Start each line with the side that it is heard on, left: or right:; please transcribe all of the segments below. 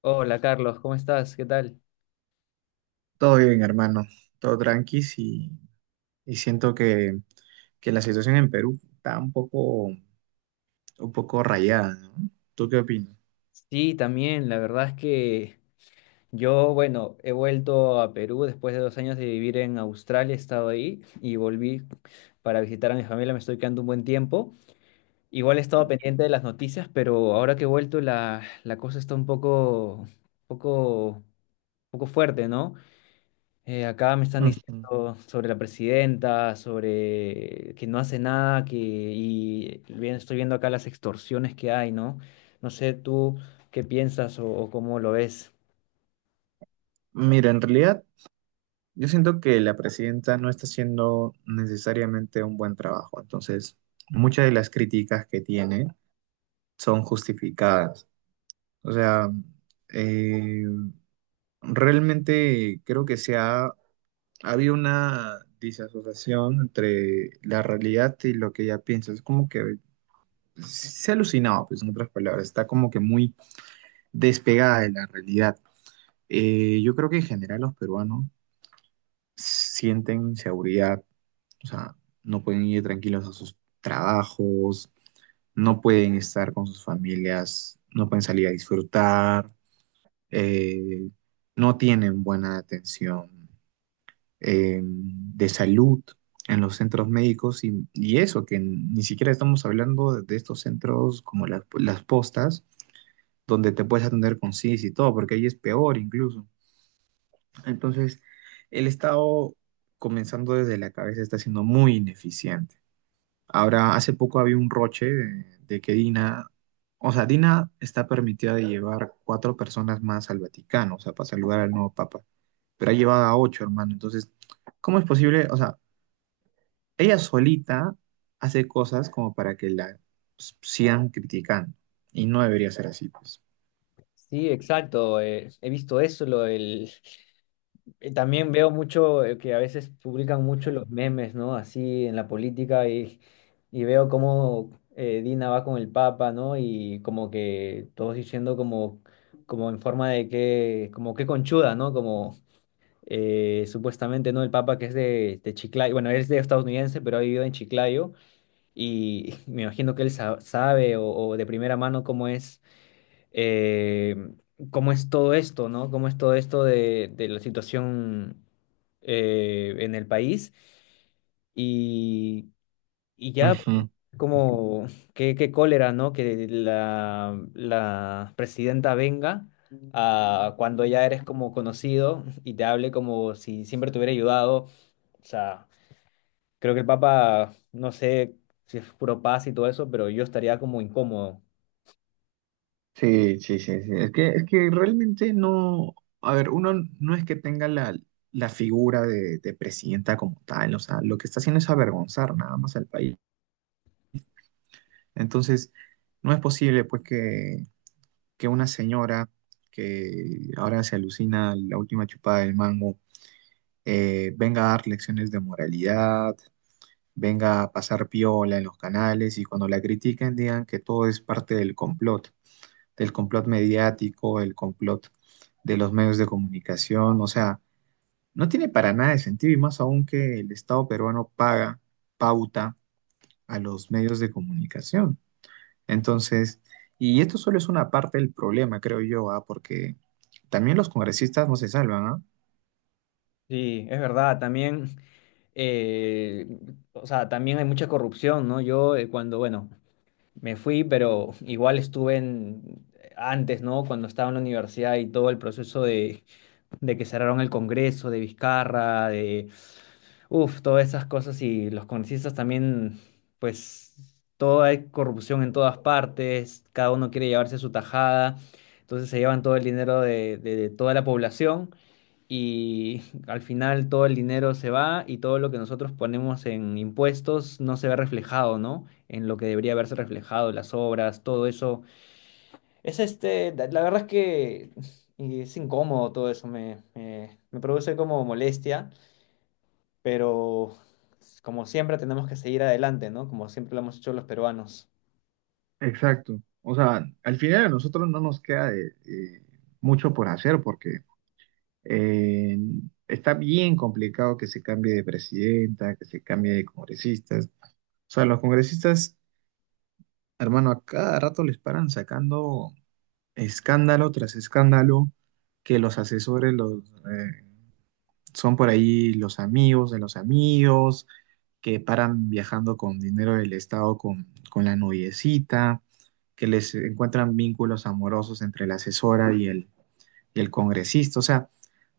left: Hola Carlos, ¿cómo estás? ¿Qué tal?
right: Todo bien, hermano, todo tranqui y siento que la situación en Perú está un poco rayada, ¿no? ¿Tú qué opinas?
left: Sí, también, la verdad es que yo, bueno, he vuelto a Perú después de 2 años de vivir en Australia, he estado ahí y volví para visitar a mi familia, me estoy quedando un buen tiempo. Igual he estado pendiente de las noticias, pero ahora que he vuelto la cosa está un poco, poco, poco fuerte, ¿no? Acá me están
right: Ujú.
left: diciendo sobre la presidenta, sobre que no hace nada, que y bien, estoy viendo acá las extorsiones que hay, ¿no? No sé tú qué piensas o cómo lo ves.
right: Mira, en realidad yo siento que la presidenta no está haciendo necesariamente un buen trabajo, entonces muchas de las críticas que tiene son justificadas. O sea, eh, realmente creo que se ha habido una disasociación entre la realidad y lo que ella piensa. Es como que se ha alucinado, pues en otras palabras, está como que muy despegada de la realidad. Yo creo que en general los peruanos sienten inseguridad, o sea, no pueden ir tranquilos a sus trabajos, no pueden estar con sus familias, no pueden salir a disfrutar, eh, no tienen buena atención de salud en los centros médicos y eso, que ni siquiera estamos hablando de estos centros como las postas donde te puedes atender con CIS y todo, porque ahí es peor incluso. Entonces, el Estado, comenzando desde la cabeza, está siendo muy ineficiente. Ahora, hace poco había un roche de que Dina, o sea, Dina está permitida de llevar cuatro personas más al Vaticano, o sea, para saludar al nuevo Papa, pero ha llevado a ocho, hermano. Entonces, ¿cómo es posible? O sea, ella solita hace cosas como para que la sigan criticando, y no debería ser así, pues.
left: Sí, exacto. He visto eso, también veo mucho que a veces publican mucho los memes, ¿no? Así en la política y veo cómo Dina va con el Papa, ¿no? Y como que todos diciendo como, como en forma de que, como que conchuda, ¿no? Como supuestamente, ¿no? El Papa que es de Chiclayo, bueno, él es de estadounidense, pero ha vivido en Chiclayo y me imagino que él sabe o de primera mano eh, cómo es todo esto, ¿no? Cómo es todo esto de la situación en el país. Y y ya,
right: Ujú.
left: como, qué, qué cólera, ¿no? Que la presidenta venga cuando ya eres como conocido y te hable como si siempre te hubiera ayudado. O sea, creo que el Papa, no sé si es puro paz y todo eso, pero yo estaría como incómodo.
right: Sí, sí, sí, sí. Es que realmente no, a ver, uno no es que tenga la figura de presidenta como tal, o sea, lo que está haciendo es avergonzar nada más al país. Entonces, no es posible pues que una señora que ahora se alucina la última chupada del mango, venga a dar lecciones de moralidad, venga a pasar piola en los canales y cuando la critiquen digan que todo es parte del complot. Del complot mediático, el complot de los medios de comunicación, o sea, no tiene para nada de sentido y más aún que el Estado peruano paga pauta a los medios de comunicación. Entonces, y esto solo es una parte del problema, creo yo, ¿ah? Porque también los congresistas no se salvan, ¿ah?
left: Sí, es verdad, también, eh, o sea, también hay mucha corrupción, ¿no? Yo cuando, bueno, me fui, pero igual estuve en, antes, ¿no? Cuando estaba en la universidad y todo el proceso de que cerraron el Congreso, de Vizcarra, de, uff, todas esas cosas y los congresistas también, pues, toda hay corrupción en todas partes, cada uno quiere llevarse su tajada, entonces se llevan todo el dinero de, de toda la población y al final todo el dinero se va y todo lo que nosotros ponemos en impuestos no se ve reflejado, ¿no? En lo que debería haberse reflejado, las obras, todo eso es este, la verdad es que es incómodo todo eso, me, me produce como molestia, pero como siempre tenemos que seguir adelante, ¿no? Como siempre lo hemos hecho los peruanos.
right: Exacto. O sea, al final a nosotros no nos queda de mucho por hacer porque Eh, está bien complicado que se cambie de presidenta, que se cambie de congresistas. O sea, los congresistas, hermano, a cada rato les paran sacando escándalo tras escándalo, que los asesores eh, son por ahí los amigos de los amigos, que paran viajando con dinero del Estado con la noviecita, que les encuentran vínculos amorosos entre la asesora y el congresista. O sea,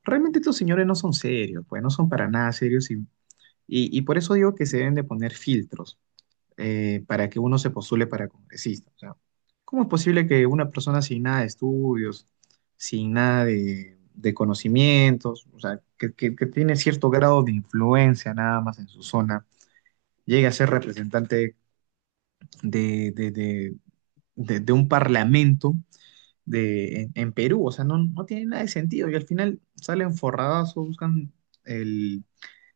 right: realmente estos señores no son serios, pues no son para nada serios y por eso digo que se deben de poner filtros para que uno se postule para congresista. O sea, ¿cómo es posible que una persona sin nada de estudios, sin nada de conocimientos, o sea, que tiene cierto grado de influencia nada más en su zona, llegue a ser representante de, de, de de un parlamento? En Perú, o sea, no, no tiene nada de sentido y al final salen forradas o buscan el,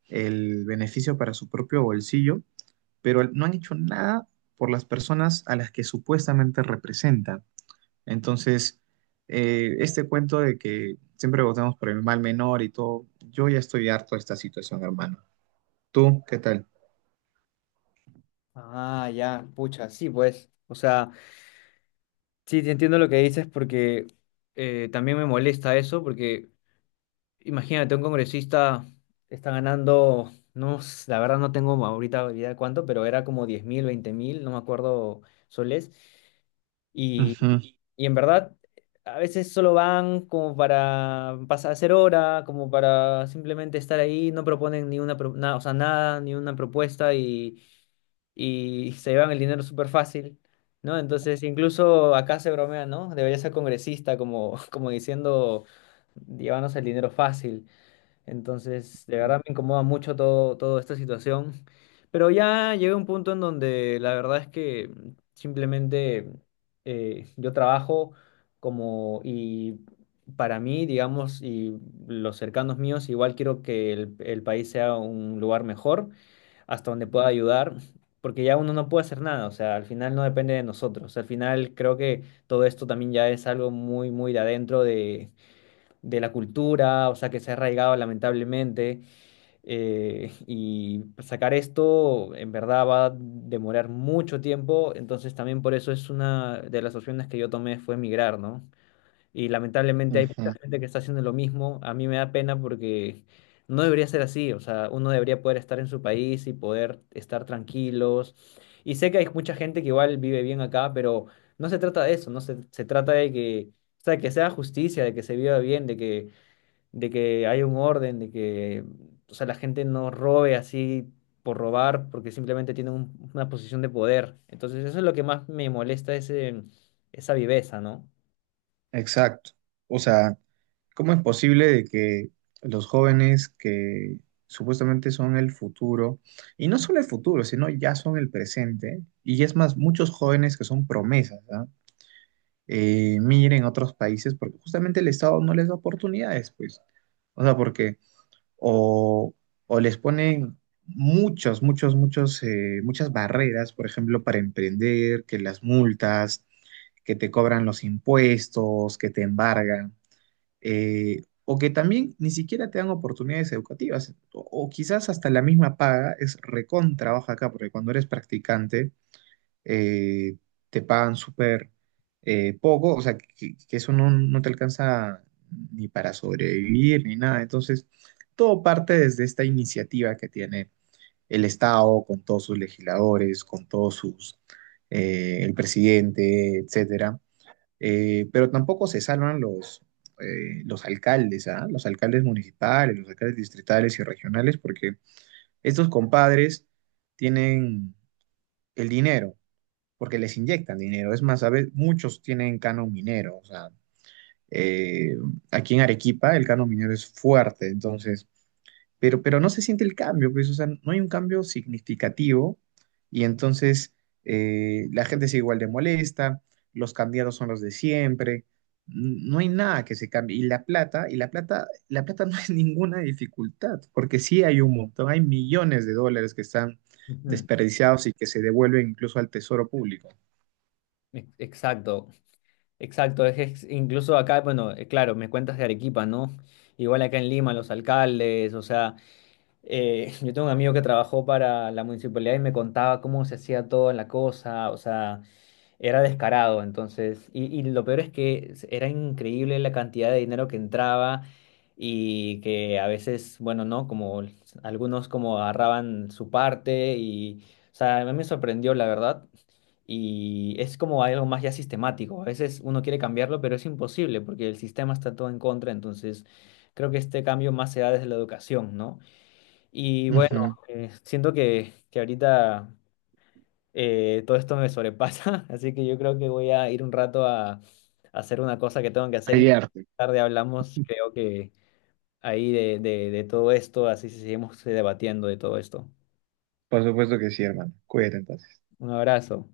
right: el beneficio para su propio bolsillo, pero no han hecho nada por las personas a las que supuestamente representan. Entonces, este cuento de que siempre votamos por el mal menor y todo, yo ya estoy harto de esta situación, hermano. ¿Tú qué tal?
left: Ah, ya, pucha, sí, pues. O sea, sí, te entiendo lo que dices porque también me molesta eso, porque imagínate, un congresista está ganando, no, la verdad no tengo ahorita idea de cuánto, pero era como 10.000, 20.000, no me acuerdo soles. Y
right: Ujú,
left: y en verdad, a veces solo van como para pasar a hacer hora, como para simplemente estar ahí, no proponen ni una, o sea, nada, ni una propuesta y se llevan el dinero súper fácil, ¿no? Entonces, incluso acá se bromea, ¿no? Debería ser congresista, como, como diciendo, llévanos el dinero fácil. Entonces, de verdad me incomoda mucho todo, toda esta situación. Pero ya llegué a un punto en donde la verdad es que simplemente yo trabajo como y para mí, digamos, y los cercanos míos, igual quiero que el país sea un lugar mejor, hasta donde pueda ayudar, porque ya uno no puede hacer nada, o sea, al final no depende de nosotros. Al final creo que todo esto también ya es algo muy, muy de adentro de la cultura, o sea, que se ha arraigado lamentablemente, y sacar esto en verdad va a demorar mucho tiempo, entonces también por eso es una de las opciones que yo tomé fue migrar, ¿no? Y lamentablemente hay mucha
right: ujú.
left: gente que está haciendo lo mismo, a mí me da pena porque no debería ser así, o sea, uno debería poder estar en su país y poder estar tranquilos, y sé que hay mucha gente que igual vive bien acá, pero no se trata de eso, no se, se trata de que... O sea, que sea justicia, de que se viva bien, de que haya un orden, de que, o sea, la gente no robe así por robar, porque simplemente tiene una posición de poder. Entonces, eso es lo que más me molesta, ese, esa viveza, ¿no?
right: Exacto. O sea, ¿cómo es posible de que los jóvenes que supuestamente son el futuro, y no solo el futuro, sino ya son el presente, y es más, muchos jóvenes que son promesas, ¿ah? Miren otros países porque justamente el Estado no les da oportunidades, pues. O sea, porque o, o les ponen muchos, muchos, muchos, muchas barreras, por ejemplo, para emprender, que las multas, que te cobran los impuestos, que te embargan, o que también ni siquiera te dan oportunidades educativas, o quizás hasta la misma paga es recontra baja acá, porque cuando eres practicante eh, te pagan súper poco, o sea, que eso no, no te alcanza ni para sobrevivir ni nada. Entonces, todo parte desde esta iniciativa que tiene el Estado con todos sus legisladores, con el presidente, etcétera. Pero tampoco se salvan los alcaldes, ¿ah? Los alcaldes municipales, los alcaldes distritales y regionales, porque estos compadres tienen el dinero porque les inyectan dinero. Es más, a veces muchos tienen canon minero, o sea, eh, aquí en Arequipa el canon minero es fuerte, entonces, pero no se siente el cambio, pues, o sea, no hay un cambio significativo y entonces la gente sigue igual de molesta, los candidatos son los de siempre, no hay nada que se cambie. La plata no es ninguna dificultad, porque sí hay un montón, hay millones de dólares que están
left: Ujú.
right: desperdiciados y que se devuelven incluso al tesoro público.
left: Exacto, exacto. Es, incluso acá, bueno, claro, me cuentas de Arequipa, ¿no? Igual acá en Lima, los alcaldes, o sea, yo tengo un amigo que trabajó para la municipalidad y me contaba cómo se hacía toda la cosa, o sea... Era descarado, entonces, y lo peor es que era increíble la cantidad de dinero que entraba y que a veces, bueno, ¿no? Como algunos como agarraban su parte y, o sea, a mí me sorprendió, la verdad, y es como algo más ya sistemático. A veces uno quiere cambiarlo, pero es imposible porque el sistema está todo en contra, entonces creo que este cambio más se da desde la educación, ¿no? Y bueno,
right: Ujú.
left: siento que ahorita todo esto me sobrepasa, así que yo creo que voy a ir un rato a hacer una cosa que tengo que hacer y
right: Hay arte.
left: tarde hablamos, creo que ahí de todo esto, así seguimos debatiendo de todo esto.
right: Por supuesto que sí, hermano. Cuídate entonces.
left: Un abrazo.